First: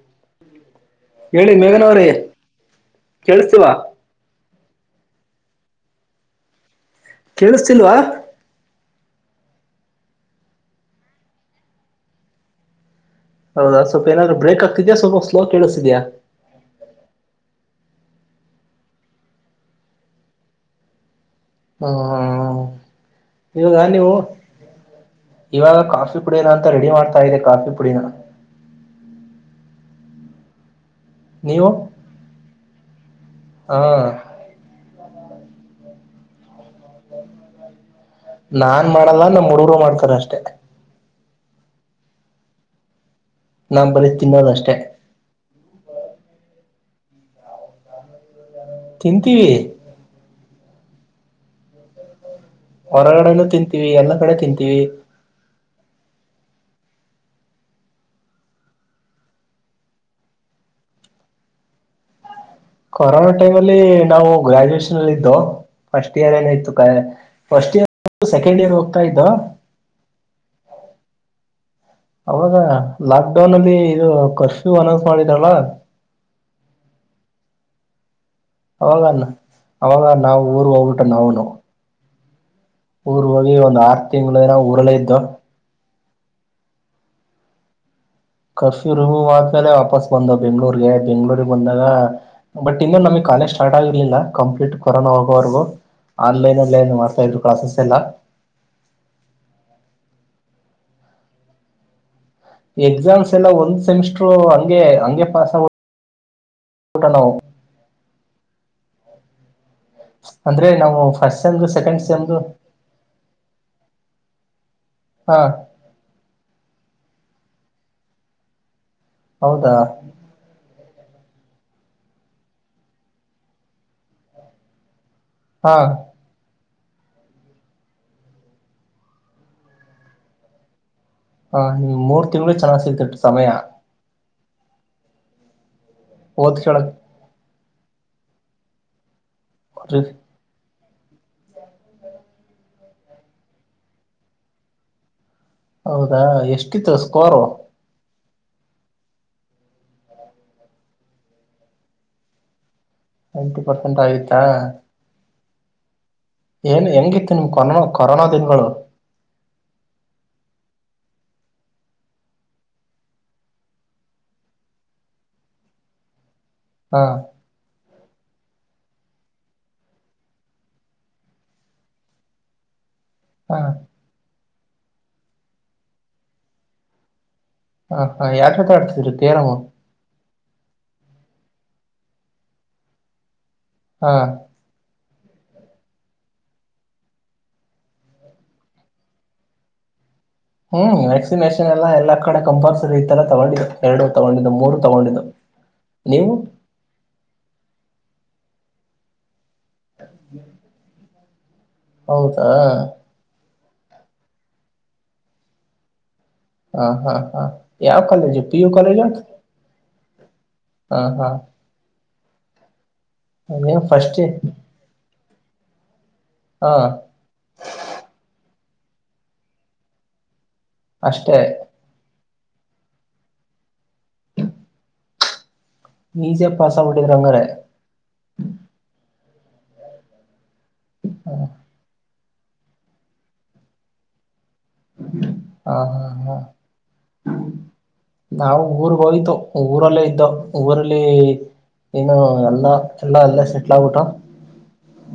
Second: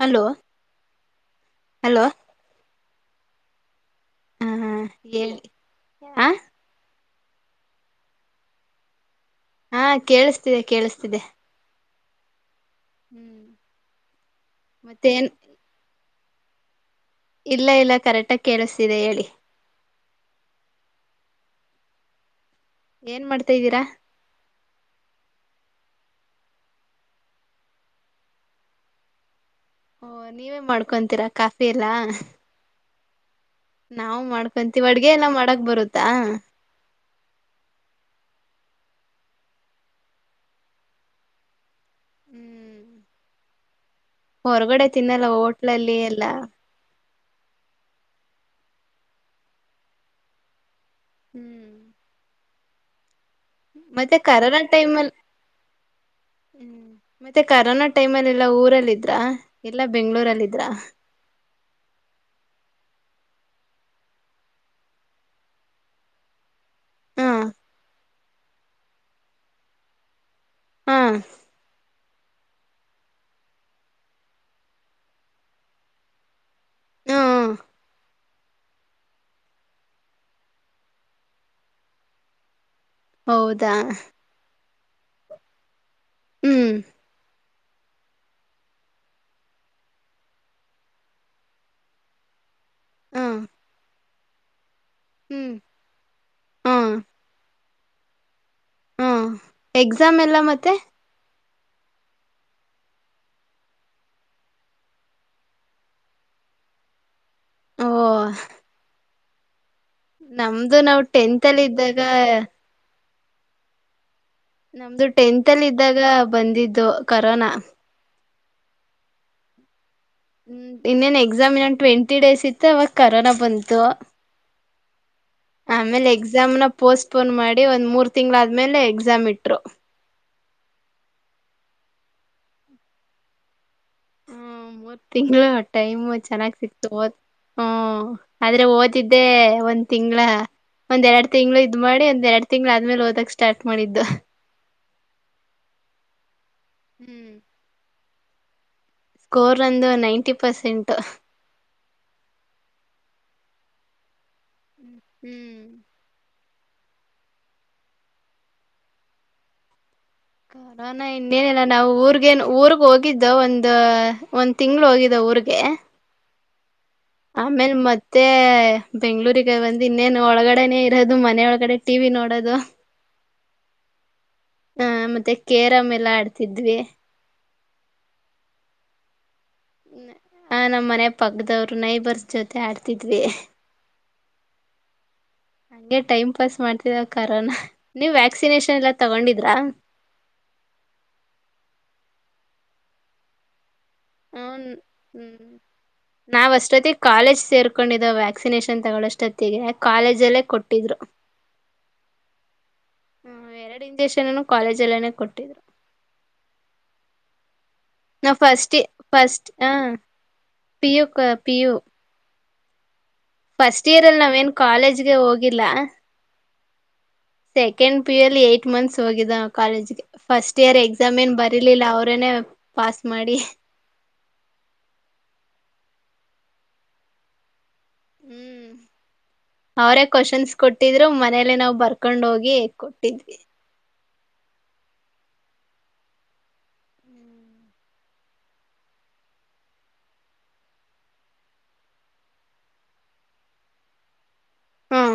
Hello ಹೇಳಿ hello ಮೇಘನವ್ರೀ ಕೇಳ್ಸಿತಿಲ್ಲ [unintelligible] ಹಾ ಹಾ ಹೇಳಿ ಆ ಕೇಳಿಸ್ತಿಲ್ವಾ ಹಾ ಕೇಳಿಸ್ತಿದೆ ಕೇಳಿಸ್ತಿದೆ ಹ್ಮ್ ಹೌದಾ ಸ್ವಲ್ಪ ಏನಾದ್ರೂ ಬ್ರೇಕ್ ಆಕ್ತಿದ್ಯಾ ಸ್ವಲ್ಪ ಮತ್ತೇನ್ ಸ್ಲೋ ಆಗಿ ಕೇಳಿಸ್ತಿದ್ಯಾ ಇಲ್ಲ ಇಲ್ಲ ಕರೆಕ್ಟಾಗಿ ಕೇಳಿಸತಿದೆ ಹೇಳಿ ಹ್ಮ ಹಾ ಏನ್ ಮಾಡ್ತಾ [unintelligible] ಇವಾಗ ಇದ್ದೀರಾ ನೀವು ಇವಾಗ [unintelligible] ಕಾಫಿ ಕುಡಿಯನ [unintelligible] ಅಂತ ರೆಡಿ ಮಾಡ್ತಾ ಇದೆ ಕಾಫಿ ಪುಡಿನ ಓ ನೀವೇ ಮಾಡ್ ಕೊಂತೀರಾ ಕಾಫಿ ನೀವು ಎಲ್ಲ ಹ ನಾವ್ ಮಾಡ್ಕೊಂತೀವಿ ಅಡ್ಗೆ ಎಲ್ಲ ಮಾಡ್ ಡಕ್ ಬರುತ್ತ ನಾನ್ ಮಾಡಲ್ಲ ನಮ್ಮ್ ಹುಡುಗರು ಮಾಡ್ತಾರ ಅಷ್ಟೆ ಹ್ಮ್ ನಮ್ಮ ಬರೀ ತಿನ್ನೋದಷ್ಟೇ [unintelligible] ಹಳಲ್ಲಿ ಎಲ್ಲ ತಿಂತೀವಿ ಹ್ಮ್ ಹೊರಗಡೆನು ತಿಂತೀವಿ ಎಲ್ಲ ಮತ್ತೆ ಕಡೆ ಕರೋನಾ ತಿಂತೀವಿ ಟೈಮ್ ಅಲ್ಲಿ ಹ್ಮ್ ಮತ್ತೆ ಕರೋನಾ ಟೈಮ್ ಅಲ್ಲಿ ಎಲ್ಲಾ ಊರಲ್ಲ ಇದ್ರ ಎಲ್ಲಾ ಬೆಂಗಳೂರಲ್ಲ ಇದ್ರ ಕೊರೋನಾ ಟೈಮ್ ಅಲ್ಲಿ ನಾವು ಗ್ರಾಜುಯೇಷನ್ ಅಲ್ಲಿ ಇದ್ದೋ ಫಸ್ಟ್ ಏನೇನಾಯಿತೋ ಗ ಹಾ ಫಸ್ಟ್ ಇಯರ್ ದು ಸೆಕೆಂಡ್ ಇಯರ್ ಹೋಗ್ತಾ ಇದ್ದೋ ಹ್ಮ್ ಅವಾಗ ಲಾಕ್ಡೌನ್ ಅಲ್ಲಿ ಇದು ಕರ್ಫ್ಯೂ ಅನೌನ್ಸ್ ಮಾಡಿದ್ರಲ್ಲ ಹ್ಮ್ ಹ್ಮ್ ಅವಾಗ ಅವಾಗ ನಾವು ಊರು ಹೋಗ್ಬಿಟ್ಟು ನಾವುನು ಊರ್ ಹೋಗಿ ಹೌದಾ ಒಂದ್ ಆರ್ ತಿಂಗ್ಲೇನೋ ಬಲ್ಲೆ ಎತ್ತೋ ಹ್ಮ್ ಕರ್ಫ್ಯೂ ಶುರು ಆದ್ಮೇಲೆ ವಾಪಸ್ ಬಂದೋ ಬೆಂಗ್ಳೂರ್ಗೆ ಬೆಂಗ್ಳೂರಿಗೆ ಬಂದಾಗ ಬಟ್ ಇಂದಂದು ಹ ನಮಗ್ ಕಾಲಜ್ ಸ್ಟಾರ್ಟ್ಗಿರ್ಲಿಲ್ಲ ಕಂಪ್ಲೀಟ್ ಕೊರೋನಾ ಹ್ಮ್ ಹೋಗುವವರೆಗೂ ಆನ್ಲೈನ್ ಅಲ್ಲಿ ಏ ಮಾಡ್ತಾ ಇದ್ರು ಕ್ಲಾಸಸ್ ಎಲ್ಲ ಹ್ಮ್ ಎಕ್ಸಾಮ್ ಎಲ್ಲ ಮತ್ತೆ ಎಕ್ಸಾಮ್ಸ್ ಎಲ್ಲಾ ಒಂದ್ ಸೆಮಿಸ್ಟರು ಹಂಗೆ ಹಂಗೆ ಪಾಸ್ ಆಗೊ ಬಿಟೊ ನವು ಹೋ ಅಂದ್ರೆ ನಾವು ಫಸ್ಟ್ ಟೆಂತ್ ಅಲ್ಲಿ ಸಮ್ದು ಇದ್ದಾಗ ಸೆಕೆಂಡ್ ಸಮ್ದು ನಮ್ದು ಹಾ ಟೆಂತ್ ಅಲ್ಲಿ ಇದ್ದಾಗ ಬಂದಿದ್ದು ಕರೋನ ಹೌದಾ ಹ್ಮ್ ಇನ್ನೇನ್ ಎಕ್ಸಾಮ್ ಇನ್ನೊಂದು ಟ್ವೆಂಟಿ ಡೇಸ್ ಇತ್ತು ಅವಾಗ ಕರೋನಾ ಬಂತು ಹಾ ಆಮೇಲೆ ಎಕ್ಸಾಮ್ ನ ಪೋಸ್ಟ್ ಪೋನ್ ಮಾಡಿ ಒಂದ್ ಮೂರ್ ತಿಂಗಳಾದ್ಮೇಲೆ ಎಕ್ಸಾಮ್ ಇಟ್ರು ಹಾ ಮೂರ್ ತಿಂಗ್ಳು ಚೆನ್ನಾಗ್ ಸಿಕ್ತು ಸಮಯ ಹ್ಮ ಮೂರ್ ತಿಂಗಳು ಟೈಮ್ ಚೆನ್ನಾಗ್ ಓದ್ ಸಿಕ್ತು ಕೇಳಕ್ ಓ ಹ್ಮ ಆದ್ರೆ ಓದಿದ್ ದೇ ಒಂದ್ ರೀ ತಿಂಗಳ ಒಂದ್ ಎರಡು ತಿಂಗಳು ಇದ್ ಮಾಡಿ ಒಂದ್ ಎರಡು ತಿಂಗ್ಳ ಆದ್ಮೇಲೆ ಓದಕ್ ಸ್ಟಾರ್ಟ್ ಮಾಡಿದ್ದು ಹೌದಾ ಎಷ್ಟಿತ್ತು ಹ್ಮ್ ಸ್ಕೋರು ಸ್ಕೋರ್ ಒಂದು ನೈಂಟಿ ಪರ್ಸೆಂಟ್ ನೈಂಟಿ ಪರ್ಸೆಟ್ ಆಯತ್ ಹ್ಮ್ [inaudible] ಏನ್ ಹೆಂಗಿತ್ತು ನಿಮ್ ಕೊರ್ನೋ ಕೊರೋನಾ ದನ್ಗಳು ಕಾರರೋನಾ ಇನ್ನೇನಿಲ್ಲ ನಾವು ಊರ್ಗೇನು ಊರ್ಗ್ ಹೋಗಿದ್ದೋ ಒಂದ ಒಂದ್ ತಿಂಗ್ಳ ಹೋಗಿದ್ದೋ ಊರ್ಗೆ ಹಾ ಆಮೇಲ್ ಮತ್ ಮತ್ತೆ ಬೆಂಗ್ಗಳೂರಿಗೆ ಒಂದ್ ಇನ್ನೇನು ಒಳಗಡೆನೆೇ ಇರೋದು ಮನೆ ಒಳಗಡೆ ಟಿವಿ ನೋಡದು ಹಾಂ ಹಾಂ ಮತ್ತೆ ಕೇರಮ್ ಎಲ್ಲ ಆಡ್ತಿದ್ವಿ ಹ ಹಾಂ ಯಾರ್ ಜೊತೆ ಆಡ್ತಿದ್ರಿ ಕೇರಂ ಹಾಂ ನಮ್ ಮನೆ ಪಕ್ದವ್ರು ನೈಬರ್ಸ್ ಜೊತೆ ಆಡ್ತಿದ್ವಿ. ಹಾಂ ಹೆ ಟೈಮ್ ಪಾಸ್ ಮಾಡ್ತಿದ್ದೊ ಕರೋನಾ ನೀವ್ ವ್ಯಾಕ್ಸಿನೇಶನ್ ಎಲ್ಲ ತಗೊಂಡಿದ್ರಾ? ಹ್ಮ್ ವ್ಯಾಕ್ಸಿನೇಷನ್ ಎಲ್ಲಾ ಎಲ್ಲಾ ಕಡೆ ಕಂಪಲ್ಸರಿ ಇತ್ತಲ್ಲ ತಗೊಂಡಿದೋ ಹ್ಮ್ ಹ್ಮ್ ನೀವು ನಾವ್ ಅಷ್ಟೊತ್ತಿಗ್ ಕಾಲೇಜ್ ಸೇರ್ ಕೊಂಡಿದ್ದೋ ವ್ಯಾಕ್ಸಿನೇಷನ್ ತಗೊಳೊ ಅಷ್ಟೊತ್ತಿಗೆ ಕಾಲೇಜಲ್ಲೇ ಕೊಟ್ಟಿದ್ರು. ಹೌದಾ? ಹ್ಮ್ ಎರಡ್ ಇಂಜೆಕ್ಷನುನು ಕಾಲೇಜಲ್ಲೇನೇ ಕೊಟ್ಟಿದ್ರು. ಹಾಂ ಹಾಂ ಹಾಂ ಯಾವ್ ನಾವ್ college P. U first college first ಹ ಪಿ ಯು ಹಾಂ ಹಾಂ ಪಿ ಯು ಫಸ್ಟ್ ಇಯರ್ ಅಲ್ ನಾವ್ ಏನ್ ಕಾಲೇಜ್ ಗೆ ಹೋಗ್ ಇರ್ಲಾ? ಹಾಂ ಸೆಕೆಂಡ್ ಪಿ. ಯು ಅಲ್ಲಿ ಏಟ್ ಮಂತ್ಸ್ ಹೋಗಿದ್ದೋ ನಾವ್ ಕಾಲೇಜ್ಗೆ ಫಸ್ಟ್ ಇಯರ್ ಎಕ್ಸಾಮ್ ಏನ್ ಅಷ್ಟೇ ಬರಿಲಿಲ್ಲ ಅವ್ರೇನೇ ಪಾಸ್ ಮಾಡಿ ಈಜಿಯಾಗ್ ಪಾಸಾಗ್ಬಿಟಿದಿರ ಅಂಗಾರೆ? ಹ್ಮ್ ಅವರೇ ಕ್ವೆಶ್ಚನ್ಸ್ ಕೊಟ್ಟಿದ್ರು ಮನೆಲೆ ನಾವ್ ಬರ್ಕೊಂಡ್ ಹೋಗ್ ಏ ಕೊಟ್ಟಿದ್ವಿ ಹಾಂ ಹಾಂ ಹಾಂ. ನಾವು ಊರ್ಗೋಯ್ತು ಊರಲ್ಲೇ ಇದ್ದೋ, ಊರಲ್ಲಿ ಏನು ಎಲ್ಲಾ ಎಲ್ಲಾ ಅಲ್ಲೆ ಸೆಟ್ಲ್ ಆಗ್ಬಿಟ್ಟೋ ಹಾಂ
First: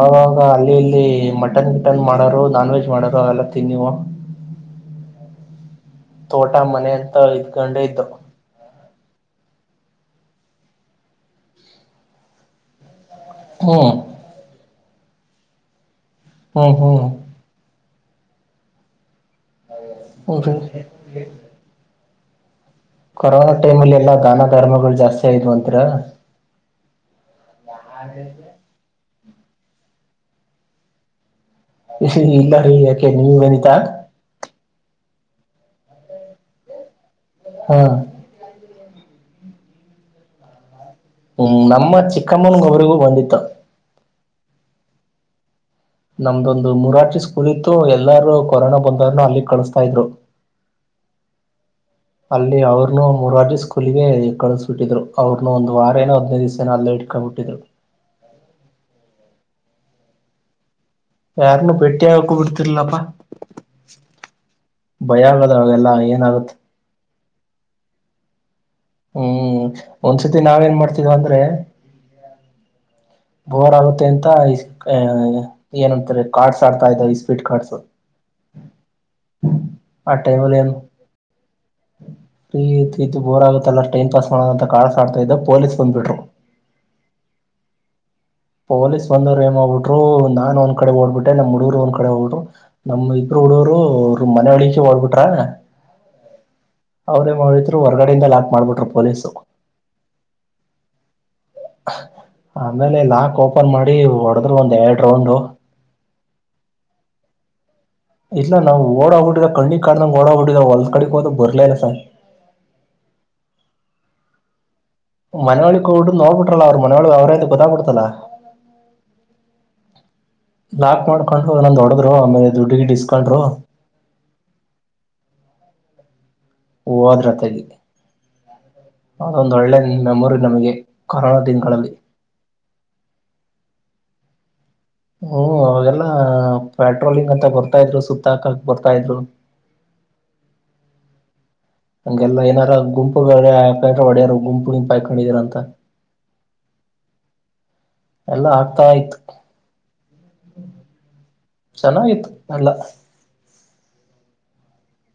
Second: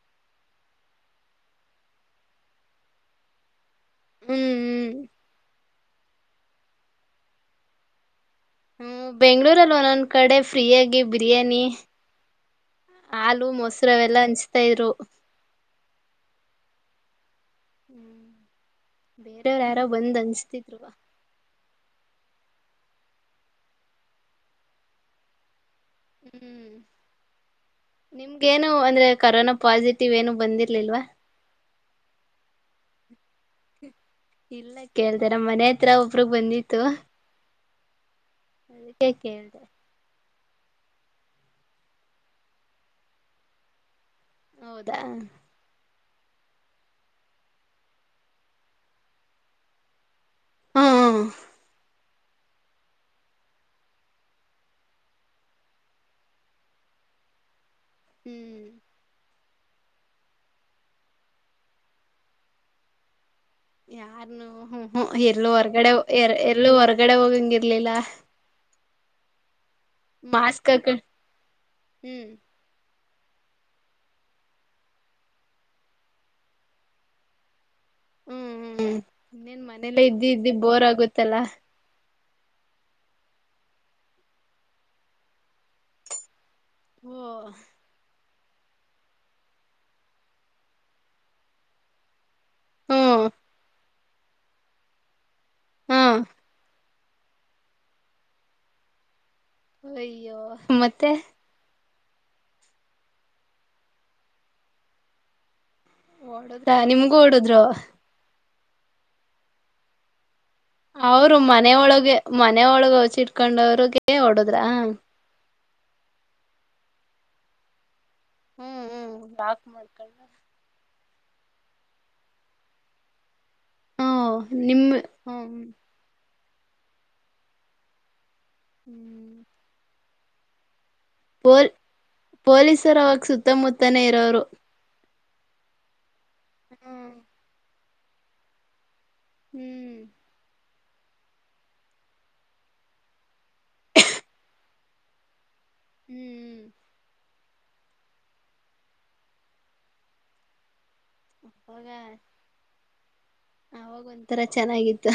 ಆವಾಗ ಅಲ್ಲಿ ಇಲ್ಲಿ ಮಟನ್ ಗಿಟನ್ ಮಾಡೋರು ನಾನ್ ವೆಜ್ ಮಾಡೋರು ಅವೆಲ್ಲ ತಿನ್ನಿವೋ ಹ್ಮ್ ತೋಟ ಮನೆ ಅಂತ ಇದ್ಕೊಂಡೆ ಇದ್ದೋ ಹ್ಮ್ ಬೆಂಗ್ಳೂರಲ್ ಒನೊನ್ ಕಡೆ ಫ್ರೀಯಾಗಿ ಬಿರಿಯಾನಿ ಹಾಲು ಹ್ಮ್ ಮೊಸರವೆೆಲ್ಲಾ ಹಂಚ್ತಾ ಇದ್ರು ಹೂಂ ಹೂಂ ಹ್ಮ್ ಬೇರೆಯವ್ರ ಯಾರೋ ಬಂದ್ ಹಂಚ್ತಿದ್ರು [unintelligible] ಕೊರೋನಾ ಟೈಮಲ್ಲಿ ಎಲ್ಲಾ ದಾನ ಧರ್ಮಗಳು ಜಾಸ್ತಿ ಆಯಿತು ಅನ್ ಹ್ಮ್ ನಿಮ್ಗೇನು ಅಂದ್ರೆ ಕರೋನಾ ಪಾಸಿಟಿವ್ ಏನು ಬಂದಿರ್ಲಿಲ್ವಾ? ಇಸಿ ಇಲ್ಲ ರೀ ಯಾಕೆ ನೀಮ್ಗ್ ಬಂದಿತ್ತಾ? ಇಲ್ಲ ಕೇಳ್ದೆ ನಮ್ಮ್ ಮನೆ ಹತ್ರ ಒಬ್ರಗ್ ಬಂದಿತ್ತು. ಹಾ ಅದಿಕೆ ಕೇಳ್ದೆ. ಹ್ಮ ನಮ್ಮ ಚಿಕ್ಕಮ್ಮನ್ಗ್ ಒಬ್ರಿಗು ಬಂದಿತ್ತು. ಹೌದಾ ನಮ್ದೊಂದು ಮೂರಾರ್ಜಿ ಸ್ಕೂಲ್ ಇತ್ತು ಎಲ್ಲಾರ್ನು ಕೊರೋನಾ ಬಂದವ್ರ್ನಾ ಅಲ್ಲಿಗ್ ಕಳಸ್ತಾ ಇದ್ರು. ಹ್ಮ ಹ ಅಲ್ಲಿ ಅವ್ರನ್ನು ಮೂರಾರ್ಜಿ ಸ್ಕೂಲಗೆ ಕಳಸ್ಬಿಟ್ಟಿದ್ರು ಅವ್ರನು ಒಂದ್ ವಾರ ನೋ ಹದ್ನೈ ದಿವ್ಸನ ಏನೋ ಅಲ್ಲೇ ಇಟ್ಕೊಂಡ್ ಬಿಟ್ಟಿದ್ರು. ಹ್ಮ್ ಯಾರ್ನ್ನು ಬೆಟ್ಟಿ ಆಗಕು ಬಿಡ್ತಿರ್ಲಪ್ಪ. ಯಾರ್ನು ಹು ಹು ಎಲ್ಲೂ ಆಗದ ಹೊರ್ಗಡೆ ಅವೆಲ್ಲಾ ಎರ ಏನಾಗುತ್ತೆ ಎಲ್ಲೂ ಹೊರ್ಗಡೆ ಹೋಗಂಗಿರ್ಲಿಲ್ಲ. ಹ್ಮ್ ಒಂದ್ಸತಿ ಮಾಸ್ಕ್ ನಾವೇನ್ ಹಾಕೊಂಡ್ ಮಾಡ್ತಿದ್ವ ಅಂದ್ರೆ ಹ್ಮ್ ಬೋರ್ ಆಗುತ್ತೆ ಅಂತ ಈಸ್ ಆ ಏನಂತಾರೆ ಕಾರ್ಡ್ಸ್ ಆಡ್ತಾ ಇದ್ರ್ ಇಸ್ಪೀಟ್ ಕಾರ್ಡ್ಸ್. ಹ್ಮ್ ಹ್ಮ್ ಇನ್ನೇನ್ ಮನೇಲೆ ಆ ಇದ್ದಿ ಇದ್ದಿ ಟೈಮಲ್ಲಿ ಏನು ಬೋರ್ ಆಗುತ್ತಲ್ಲ. ಫ್ರೀ ಇದ್ದು ಇದ್ದು ಬೋರ್ ಆಗತ್ತಲ್ಲಾ ಟೈಮ್ ಪಾಸ್ ಮಾಡೋಣ ಅಂತ ಕರ್ಡ್ಸ್ ಆಡ್ತಾ ಇದ್ದೋ ಪೊಲೀಸ್ ಬಂದ್ಬಿಟ್ರು. ಓ ಹ ಪೊಲೀಸ್ ಬಂದವ್ರ್ ಏನ್ಮಾಡ್ಬುಟ್ರು ನಾನ್ ಒಂದ್ ಕಡೆ ಓಡ್ಬಿಟ್ಟೆ ನಮ್ಮ ಹುಡಗರು ಒಂದ್ ಕಡೆ ಹೋಗ್ಬಿಟ್ರು. ನಮ್ಮ್ ಹ್ಮ್ ಇಬ್ರು ಹುಡುಗ್ರು ಮನೆಯೊಳಿಕ್ಕೆ ಓಡ್ಬಿಟ್ರಾ ಹಾ ಅವ್ರೆನ್ ಮಾಡ್ ಬಿಟ್ರು ಹೊರ್ಗಡೆಯಿಂದಾ ಲಾಕ್ ಮಾಡ್ಬಿಟ್ರು ಪೊಲೀಸು. ಅಯ್ಯೋ ಮತ್ತೆ. ಆಮೇಲೆ ಲಾಕ್ ಓಪನ್ ಮಾಡಿ ಹೊಡೆದ್ರು ಒಂದ್ ಎರಡ್ ರೌಂಡು ಹೊಡದ್ರಾ ನಿಮ್ಗೂ ಹೊಡುದ್ರು. ಇಲ್ಲ ನಾವು ಓಡೋಗ್ಬಿಟ್ಟಿದ್ದೆ ಕಣ್ಣಿಗ್ ಕಾಣ್ದಂಗ್ ಓಡೋಬಿ ಅವ್ರು ಮನೆ ಒಳಗೆ ಮನೆ ಒಳಗ್ ಅವ್ಸ್ ಇಟ್ಕೊಂಡವ್ರು? ಕೇ [unintelligible] ಹೊಡದ್ರಾ? ಮನೆ ಓಳಿಗಕ್ ಹೋಗ್ ಬಿಟ್ಟು ನೋಡ್ಬಿಟ್ರಲ್ಲ ಅವರು ಮನೊಓಳ ಅವ್ರೆ ಅಂತ ಗೊತ್ತಾಗ್ ಬಿಡ್ತಲ್ಲ. ಹ್ಮ್ ಹ್ಮ್ ಲಾಕ್ ಮಾಡ್ಕೊಂಡ್ ಕೊಂಡು ಒನ್ನೊಂದ್ ಹೊಡದ್ರು ಆಮೇಲ್ ದುಡ್ ಗಿಡ್ ಇಸ್ಕೊಂಡ್ರು. ಹ್ಮ ನಿಮ್ಮ ಹ್ಮ ಹೋದ್ರತ್ತಗೆ ಹ್ಮ್ ಅದೊಂದು ಒಳ್ಳೆ ನಿ ಮೆಮೋರಿ ನಮ್ಗೆ ಕೊರೋಳ ದಿನಗಳಲ್ಲಿ ಪೊಲೀಸರು ಅವಾಗ ಸುತ್ತಮುತ್ತನೇ ಇರೋರು. ಹ್ಮ ಅವಾಗೆಲ್ಲ ಆ ಪೆಟ್ರೋಲಿಂಗ್ ಅಂತ ಬರ್ ತ್ತಾ ಇದ್ರು ಸುತ್ತಾ ಕಕ್ ಹ್ಮ್ ಹಂಗೆಲ್ಲ ಏನಾರ ಗುಂಪು ಒಡ್ಯಾರ ಗುಂಪು ನಿಂಪು ಹಾಕೊಂಡಿದಾರಂತ ಹ್ಮ್ ಎಲ್ಲಾ ಆಗ್ತಾ ಆಯ್ತು ಚೆನ್ನಾಗಿತ್ತು ಎಲ್ಲ ಅವಾಗ್ ಒಂದ್ತಾರ ಚೆನ್ನಾಗಿತ್ತು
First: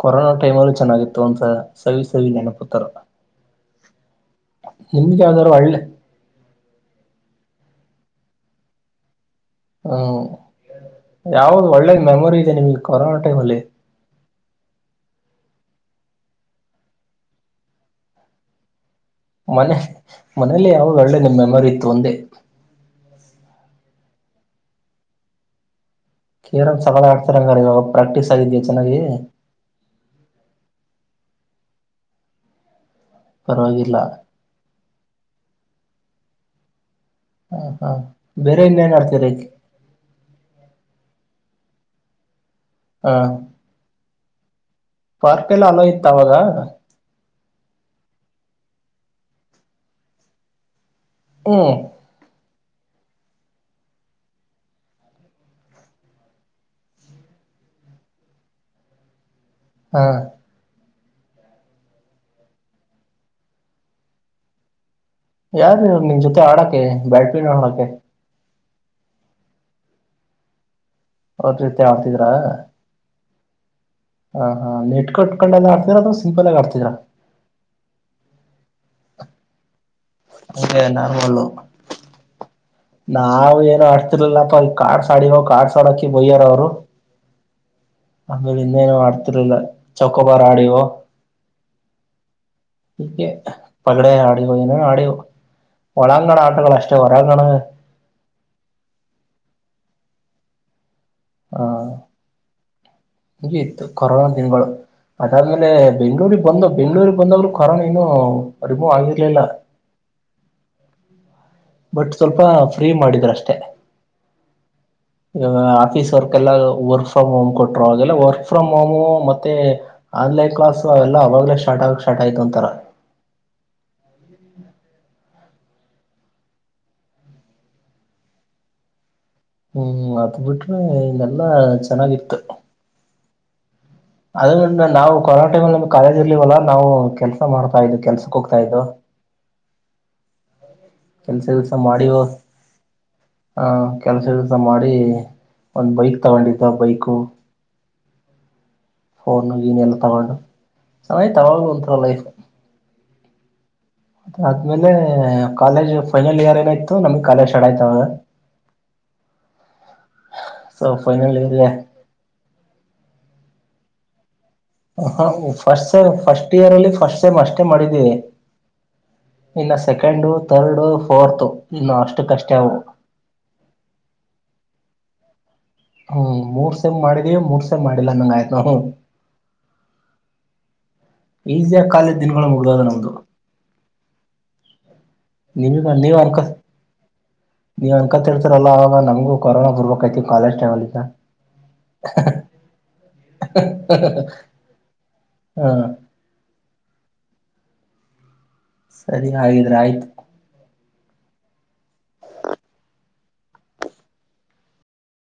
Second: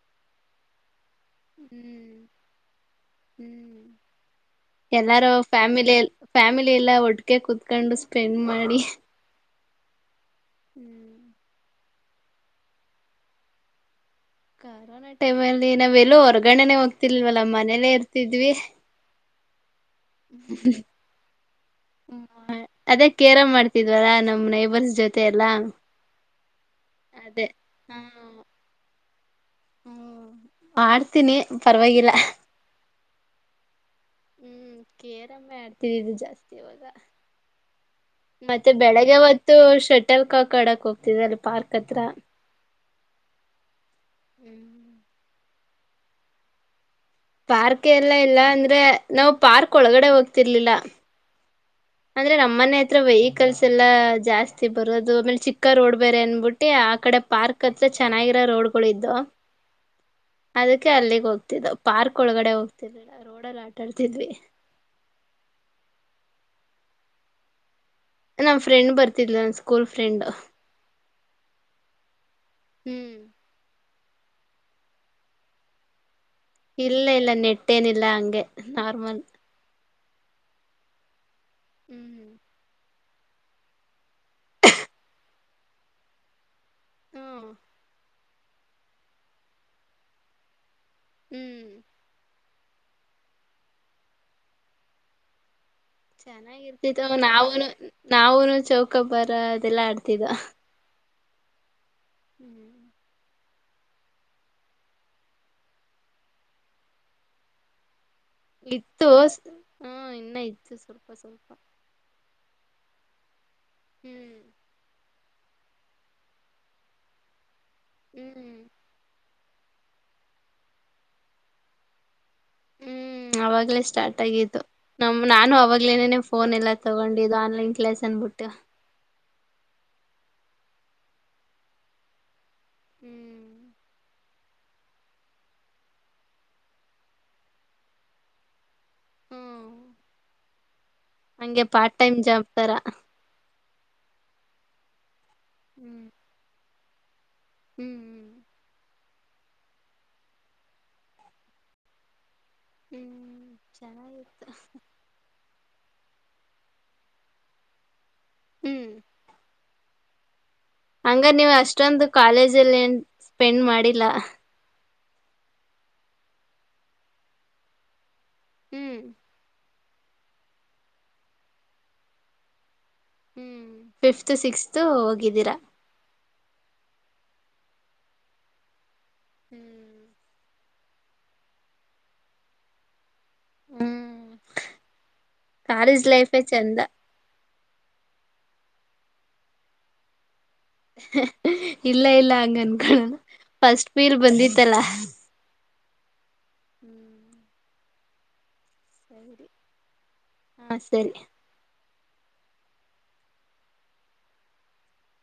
ಕೊರೋನಾ ಟೈಮಲ್ಲು ಚೆನ್ನಾಗಿತ್ತು ಅಂತ ಸವಿ ಹ್ಮ್ ಸವಿ ನೆನಪುತ್ತರ ಹ್ಮ್ ನಿಮ್ಗೆ ಎಲ್ಲಾರು ಯಾವ್ದಾದ್ರು ಒಳ್ಳೆ ಫ್ಯಾಮಿಲ್ ಫ್ಯಾಮಿಲಿ ಎಲ್ಲ ಒಟ್ ಕ್ಕೆ ಕುೂತ್ಕೊಂಡು ಸ್ಪೆಂಡ್ ಮಾಡಿ ಹ್ಮ ಹ್ಮ್ ಯಾವ್ದ ಒಳ್ಳೆ ಮೆಮೋರಿಇದೇ ನಮಗೆ ಕೊರೋನ ಟೈಮಲ್ಲಿ ಟೈಮ್ ಅಲ್ಲಿ ನಾವ್ ಎಲ್ಲೋ ಹೊರಗಡೆ ಹೊರ್ಗಣನೆ ಹೋಗ್ತಿಲ್ವಲ್ಲ ಮನೇಲೆೇ ಇರ್ತಿದ್ವಿ ಮನೆ ಮನೇಲಿ ಯಾವ್ದ್ ಒಳ್ಳೆ ನಿಮ್ ಮೆಮೊರಿ ಇತ್ತು ಒಂದೇ ಅದೇ ಕೇರಂ ಆಡ್ತಿದ್ವಲ್ಲ ನಮ್ ನೈಬರ್ಸ್ ಜೊತೆ ಎಲ್ಲಾ ಕೇರನ್ ಸಕ್ಕತ್ತಾಗ್ ಅದೇ ಆಡ್ತಾರಂಗಾರ ಇವಾಗ ಪ್ರಾಕ್ಟೀಸ್ ಆಗಿದ ಚೆನ್ನಾಗಿ ಹ್ಮ ಮಾಡಡ್ತೀನಿ ಪರವಾಗಿವಾಗಿಲ್ಲ ಪರವಾಗಿಲ್ಲ ಹ್ಮ ಕೇರಮ್ಮೆ ಆಡ್ತಿದಿದ್ದು ಜಾಸ್ತಿ ಅವಾಗ ಹ ಹಾ ಬೇರೆ ಮತ್ತೆ ಇನ್ನೇನ್ ಬೆಳಿಗ್ಗೆ ಆಡ್ತೀರಿ ಹೊತ್ತು ಶಟಲ್ ಕಾಕ್ ಆಡೋಕೆ ಹೋಗ್ [inaudible] ಪಾರ್ಕ್ ಅತ್ರ ಹಾ ಹ್ಮ್ ಪಾರ್ಕೆಲ್ಲ ಅಲ್ಲೋ ಇತ್ತ ಅವಾಗ ಪಾರ್ಕ್ ಎಲ್ಲ ಇಲ್ಲ ಅಂದ್ರೆ ನಾವು ಪಾರ್ಕ್ ಒಳಗಡೆ ಹೋಗ್ತಿರ್ಲಿಲ್ಲ ಹ್ಮ್ ಅಂದ್ರೆ ನಮ್ಮನೆ ಹ ಹತ್ರ ವೆಹಿಕಲ್ಸ್ ಎಲ್ಲಾ ಜಾಸ್ತಿ ಬರೋದು ಆಮೇಲೆ ಚಿಕ್ಕ ರೋಡ್ ಬೇರೆ ಅನ್ಬಿಟ್ಟಿ ಆ ಕಡೆ ಪಾರ್ಕ್ ಹತ್ರ ಚೆನ್ನಾಗಿರೋ ರೋಡ್ಗಳು ಇದೋ ಹಾ ಕ್ಕೆ ಅಲ್ಲಿಗೆ ಹೋಗ್ತಿದ್ದ ಪಾರ್ಕ್ ಒಳಗಡೆ ಹೋಗ್ತಿರಲಿಲ್ಲ ರೋಡಲ್ಲಿ ಆಟಾಡ್ತಿದ್ವಿ ಯಾರ ನಿನ್ ಜೊತೆ ಆಡಕೆ ಬ್ಯಾಟ್ ಬಿನ್ ಆಡೋಕೆ ನಮ್ಮ ಫ್ರೆಂಡ್ ಬರ್ತಿದ್ಲು ನನ್ ಸ್ಕೂಲ್ ಫ್ರೆಂಡ್ ಅವ್ರ್ ಜೊತೆ ಆಡ್ತಿದ್ರ ದ್ರ ಹ್ಮ್ ಹ ಹಾ ನೆಟ್ ಕಟ್ಕೊಂಡ ಎಲ್ಲ ಆಡ್ತೀರಾ ಅಥವಾ ಸ್ ಇಲ್ಲ ಇಲ್ಲ ನೆಟ್ಟೇನಿಲ್ಲ ಹಂಗೆ ನಾರ್ಮಲ್ ಅಂಗೇ ನಾರ್ಮಲು ಹ್ಮ್ ನಾವ್ ಏನ್ ಆಡ್ತಿ [inaudible] ಕಾರ್ಡ್ಸ್ ಆಡಿಯೊ ಕಾರ್ಡ್ ತಾಡಕ್ಕಿ ಬೈಯಾರ ಅವ್ರು ಹ್ಮ್ ಆಮೇಲೆ ಇನ್ನೇನು ಆಡ್ತಿರ್ಲಿಲ್ಲ ಚೌಕೊಬಾರ ಆಡಿವೋ ಹ್ಮ್ ಇಂಗೆ ಪಗಡೆ ಹಾಡಿವೋ ಏನೇನೋ ಆಡಿವೋ ಒಳಾಂಗಣ ಆಟಗಳು ಅಷ್ಟೇ ಚೆನ್ನಾಗಿರ್ತಿತ್ತು ಆಮ್ ಹೊರಾಂಗಣ ನಾವುನು ನಾವುನು ಚೌಕ ಬರ ಅದೆಲ್ಲಾ ಅಡ್ ತಿದೋ ಹ್ ಹಾ [inaudible] ಹಂಗೆ ಇತ್ತು ಕೊರೋನಾ ದಿನಗಳು ಅದಾದ್ಮೇಲೆ ಬೆಂಗ್ಳೂರಿಗೆ ಬಂದು ಬೆಂಗ್ಳೂರಿಗೆ ಬಂದಾಗ್ಲೂ ಕೊರೋನಾ ಇನ್ನು ಇತ್ತು ಹಾ ಇನ್ನ ಇತ್ತು ಸ್ವಲ್ಪ ಸ್ವಲ್ಪ ತ್ತೆ ಹ್ಮ್ ಹೂ ಆಫೀಸ್ ವರ್ಕ್ ಎಲ್ಲ ವರ್ಕ್ ಫ್ರಮ್ ಹೋಮ್ ಕೊಟ್ ಟ್ರ ಅದೆಲ್ಲ ವರ್ಕ್ ಹ್ಮ್ ಫ್ರಮ್ ಹೋಮು ಮತ್ ಮತ್ತೆ ಆನ್ಲೈನ್ ಕ್ಲಾಸ್ ಅವೆಲ್ಲ ಅವಾಗ್ಲೇ ಸ್ಟಾರ್ಟ್ ಆಗಕ್ ಸ್ಟಾರ್ಟ್ ಆಯ್ತು ಅಂತಾರ ಹ್ಮ್ ಅವಾಗಲೇ ಸ್ಟಾರ್ಟ್ ಆಗಿ ತ್ತು ನಮ್ ನಾನು ಅವಾಗ್ಲೇನೇನೆ ಫೋನ್ ಎಲ್ಲ ತಗೊಂಡಿದ್ದು ಆನ್ಲೈನ್ ಕ್ಲಾಸ್ ಅಂದ್ಬಿಟ್ಟು. ಹ್ಮ್ ಅದ್ ಬಿಟ್ರೆ ಇನ್ನೆಲ್ಲ ಚೆನ್ನಾಗಿತ್ತು. ಹ್ಮ್ ಅದರಿಂದ ನಾವು ಕರೋನ ಟೈಮಲ್ಲಿ ನಮ್ಗ್ ಕಾಲೇಜ್ ಇರ್ಲಿಲ್ವಲ್ಲಾ ನಾವು ಕೆಲ್ಸ ಮಾಡ್ತಾ ಇದ್ವಿ ಕೆಲ್ಸಕ್ ಹೋಗ್ತಾ ಇದ್ವೋ. ಹ್ಮ್ ಕೆಲ್ಸ ಹಂಗೆ ಗಿಲ್ಸ ಪಾರ್ಟ್ ಟೈಮ್ ಮಾಡಿವೊ ಜಾಬ್ ತರ ಹಾ ಕೆಲ್ಸ ಗಿಲ್ಸ ಮಾಡಿ ಒಂದ್ ಹ್ಮ್ ಬೈಕ್ ತಗೊಂಡಿ ದ ಬೈಕು ಹ್ಮ್ ಹ್ಮ್ ಫೋನ್ ಗೀನು ಎಲ್ಲ ತಗೊಂಡು ಚೆನ್ನಾಗಿತ್ತ್ ಅವಾಗ್ಲೂ ಒಂತರ ಲೈಫ್. ಹ್ಮ್ ಅದ್ ಚೆನ್ನಾಗಿತ್ತು ಆದ್ಮೇಲೆ ಕಾಲೇಜ್ ಫೈನಲ್ ಇಯರ್ ಏನಾಯ್ತ ನಮಗ್ ಕಾಲೇಜ ಸ್ಟಾರ್ಟ್ ಆಯತವಾಗ ಹ್ಮ್ ಸೊ ಹಂಗರ್ ಫೈನಲ್ ನೀವ್ ಇಯರ್ಗೆ ಅಷ್ಟೊಂದು ಕಾಲೇಜಲ್ಲೇನ್ ಸ್ಪೆಂಡ್ ಮಾಡಿಲ್ಲ. ಹ ಫಸ್ಟ್ ಸಮ ಫಸ್ಟ್ ಇಯರ್ ಅಲ್ಲಿ ಫಸ್ಟ್ ಸೇಮ್ ಅಷ್ಟೇ ಮಾಡಿದ್ದೀವಿ. ಹ್ಮ್ ಇನ್ನು ಸೆಕೆಂಡ ಥರ್ಡು ಫೋರ್ತ್ ಇನ್ನು ಅಷ್ಟು ಕಷ್ಟೆ ಅವು. ಹ್ಮ್ ಫಿಫ್ತ್ ಸಿಕ್ಸ್ತ್ ಹೋಗಿದ್ದೀರ. ಹ್ಮ್ ಮೂರ್ ಸೆಮ್ ಮಾಡಿದೀವಿ ಮೂರ್ಸೆಮ್ ಮಾಡಿಲ್ಲಾ ಅನ್ನಂಗ್ ಆಯ್ತ ನಾವು. ಹ್ಮ್ ಇಸಿಯಾಗ್ ಕಾಲೇಜ್ ದಿನಗಳು ಮುಗ್ದೋದು ನಮ್ದು. ಹ್ಮ್ ನೀವ ಕಾಲೇಜ್ ನೀವರ್ಕ ಲೈಫೇ ಚಂದ ನೀವ ಕತ್ ಹೆಳ್ತಾರಲ್ಲ ಅವಾಗ್ ನಮ್ಗೂ ಕೊರೋನಾ ಬರ್ಬೆಕೈತ್ ಹ ಹ ಇಲ್ಲ ಇಲ್ಲ ಹಂಗ ಅನ್ಕಳ ಫಸ್ಟ್ ಪೀಲ್ ಬಂದಿತ್ತಲ್ಲ. ಹಾ ಹ್ಮ್ ಸರಿ ಹಾಗಿದ್ರೆ ಆಯ್ತು. ಹಾ ಸರಿ